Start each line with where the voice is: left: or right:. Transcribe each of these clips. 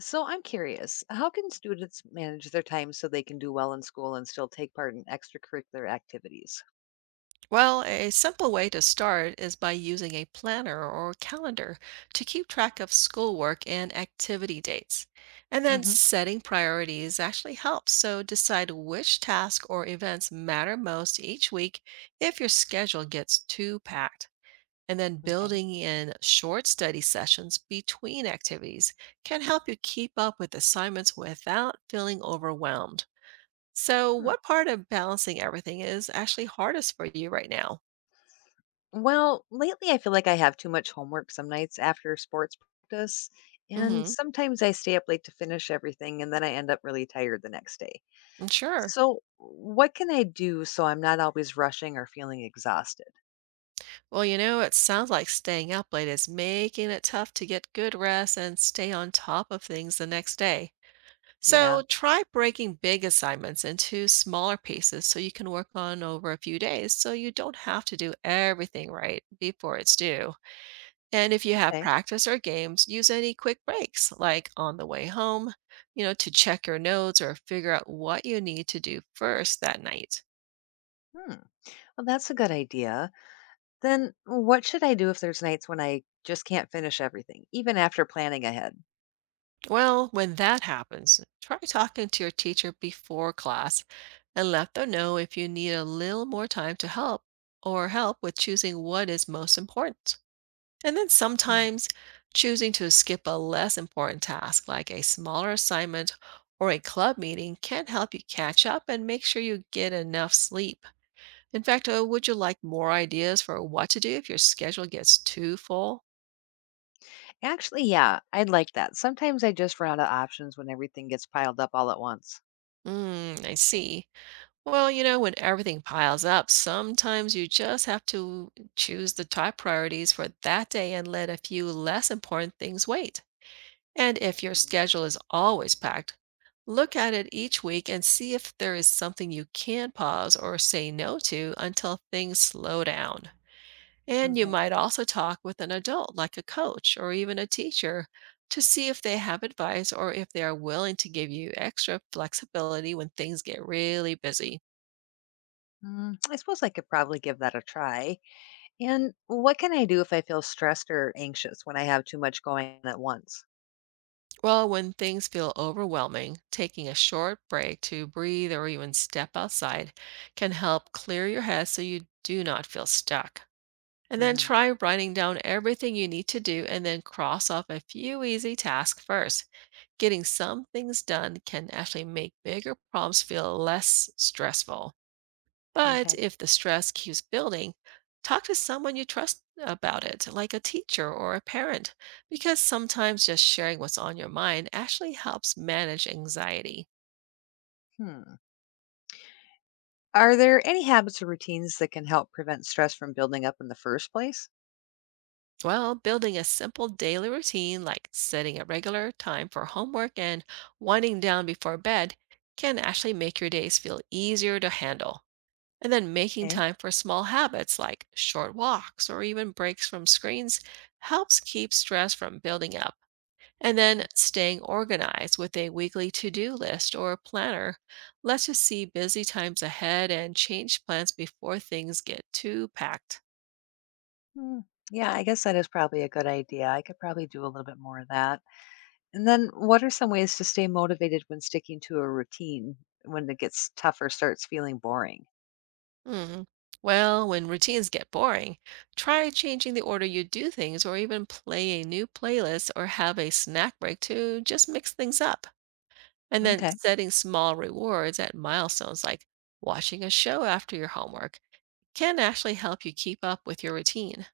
left: So I'm curious, how can students manage their time so they can do well in school and still take part in extracurricular activities?
right: Well, a simple way to start is by using a planner or calendar to keep track of schoolwork and activity dates. And then
left: Hmm.
right: setting priorities actually helps. So decide which task or events matter most each week if your schedule gets too packed. And then
left: Okay.
right: building in short study sessions between activities can help you keep up with assignments without feeling overwhelmed. So,
left: Hmm.
right: what part of balancing everything is actually hardest for you right now?
left: Well, lately I feel like I have too much homework some nights after sports practice, and
right: Mm-hmm.
left: sometimes I stay up late to finish everything and then I end up really tired the next day.
right: Mm, sure.
left: So, what can I do so I'm not always rushing or feeling exhausted?
right: Well, you know, it sounds like staying up late is making it tough to get good rest and stay on top of things the next day.
left: Yeah.
right: So try breaking big assignments into smaller pieces so you can work on over a few days so you don't have to do everything right before it's due. And if you have
left: Okay.
right: practice or games, use any quick breaks, like on the way home, you know, to check your notes or figure out what you need to do first that night.
left: Hmm. Well, that's a good idea. Then what should I do if there's nights when I just can't finish everything, even after planning ahead?
right: Well, when that happens, try talking to your teacher before class and let them know if you need a little more time to help or help with choosing what is most important. And then
left: Mm.
right: sometimes choosing to skip a less important task like a smaller assignment or a club meeting can help you catch up and make sure you get enough sleep. In fact, would you like more ideas for what to do if your schedule gets too full?
left: Actually, yeah, I'd like that. Sometimes I just run out of options when everything gets piled up all at once.
right: Mm, I see. Well, you know, when everything piles up, sometimes you just have to choose the top priorities for that day and let a few less important things wait. And if your
left: Mhm.
right: schedule is always packed, look at it each week and see if there is something you can pause or say no to until things slow down. And you
left: Okay.
right: might also talk with an adult, like a coach or even a teacher, to see if they have advice or if they are willing to give you extra flexibility when things get really busy.
left: Mm, I suppose I could probably give that a try. And what can I do if I feel stressed or anxious when I have too much going on at once?
right: Well, when things feel overwhelming, taking a short break to breathe or even step outside can help clear your head so you do not feel stuck. And then
left: Hmm.
right: try writing down everything you need to do and then cross off a few easy tasks first. Getting some things done can actually make bigger problems feel less stressful. But
left: Okay.
right: if the stress keeps building, talk to someone you trust about it, like a teacher or a parent, because sometimes just sharing what's on your mind actually helps manage anxiety.
left: Hmm. Are there any habits or routines that can help prevent stress from building up in the first place?
right: Well, building a simple daily routine like setting a regular time for homework and winding down before bed can actually make your days feel easier to handle. And then making time for small habits like short walks or even breaks from screens helps keep stress from building up. And then staying organized with a weekly to do list or a planner lets you see busy times ahead and change plans before things get too packed.
left: Mm. Yeah, I guess that is probably a good idea. I could probably do a little bit more of that. And then, what are some ways to stay motivated when sticking to a routine when it gets tougher, starts feeling boring?
right: Hmm. Well, when routines get boring, try changing the order you do things or even play a new playlist or have a snack break to just mix things up. And then
left: Okay.
right: setting small rewards at milestones like watching a show after your homework can actually help you keep up with your routine.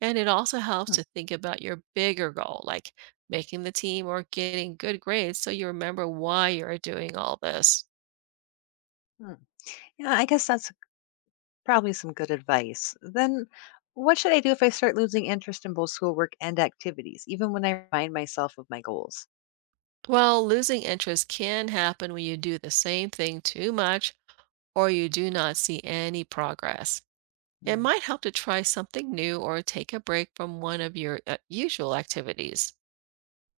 right: And it also helps
left: Mm.
right: to think about your bigger goal, like making the team or getting good grades, so you remember why you're doing all this.
left: Mm. Yeah, I guess that's probably some good advice. Then, what should I do if I start losing interest in both schoolwork and activities, even when I remind myself of my goals?
right: Well, losing interest can happen when you do the same thing too much or you do not see any progress. It
left: Mm.
right: might help to try something new or take a break from one of your usual activities.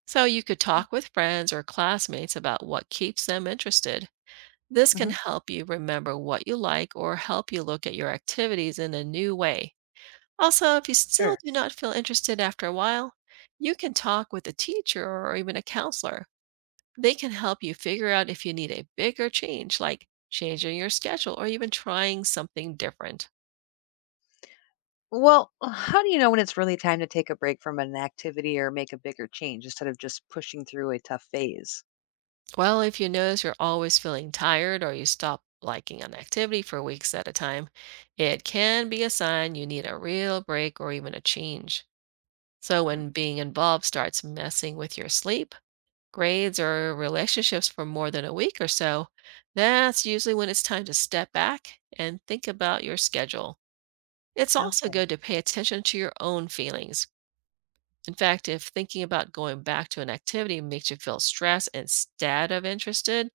right: So you could talk with friends or classmates about what keeps them interested. This can
left: Mm-hmm.
right: help you remember what you like or help you look at your activities in a new way. Also, if you still
left: Sure.
right: do not feel interested after a while, you can talk with a teacher or even a counselor. They can help you figure out if you need a bigger change, like changing your schedule or even trying something different.
left: Well, how do you know when it's really time to take a break from an activity or make a bigger change instead of just pushing through a tough phase?
right: Well, if you notice you're always feeling tired or you stop liking an activity for weeks at a time, it can be a sign you need a real break or even a change. So, when being involved starts messing with your sleep, grades or relationships for more than a week or so, that's usually when it's time to step back and think about your schedule. It's also
left: Okay.
right: good to pay attention to your own feelings. In fact, if thinking about going back to an activity makes you feel stressed instead of interested,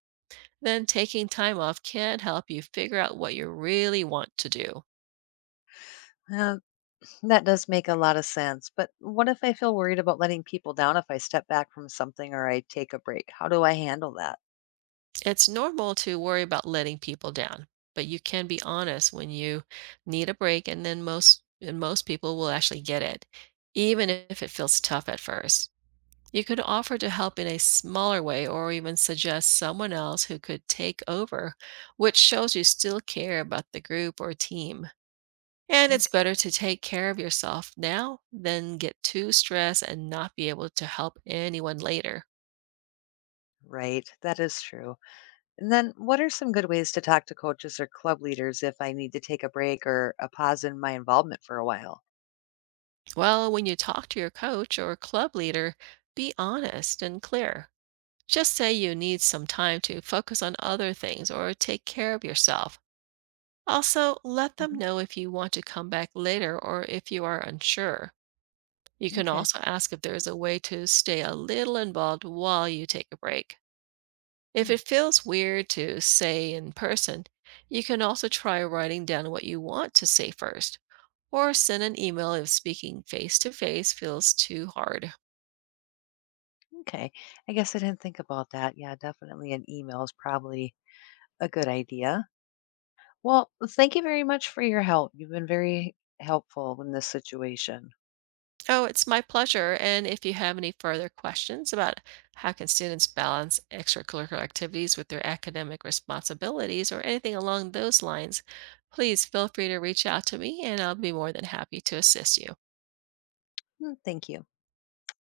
right: then taking time off can help you figure out what you really want to do.
left: Uh, that does make a lot of sense. But what if I feel worried about letting people down if I step back from something or I take a break? How do I handle that?
right: It's normal to worry about letting people down, but you can be honest when you need a break, and then most people will actually get it, even if it feels tough at first. You could offer to help in a smaller way or even suggest someone else who could take over, which shows you still care about the group or team. And it's
left: Okay.
right: better to take care of yourself now than get too stressed and not be able to help anyone later.
left: Right. That is true. And then what are some good ways to talk to coaches or club leaders if I need to take a break or a pause in my involvement for a while?
right: Well, when you talk to your coach or club leader, be honest and clear. Just say you need some time to focus on other things or take care of yourself. Also, let them
left: Mhm.
right: know if you want to come back later or if you are unsure. You can
left: Okay.
right: also ask if there is a way to stay a little involved while you take a break. If
left: Hmm.
right: it feels weird to say in person, you can also try writing down what you want to say first, or send an email if speaking face to face feels too hard.
left: Okay. I guess I didn't think about that. Yeah, definitely an email is probably a good idea. Well, thank you very much for your help. You've been very helpful in this situation.
right: Oh, it's my pleasure. And if you have any further questions about how can students balance extracurricular activities with their academic responsibilities or anything along those lines, please feel free to reach out to me and I'll be more than happy to assist you.
left: Mm, thank you.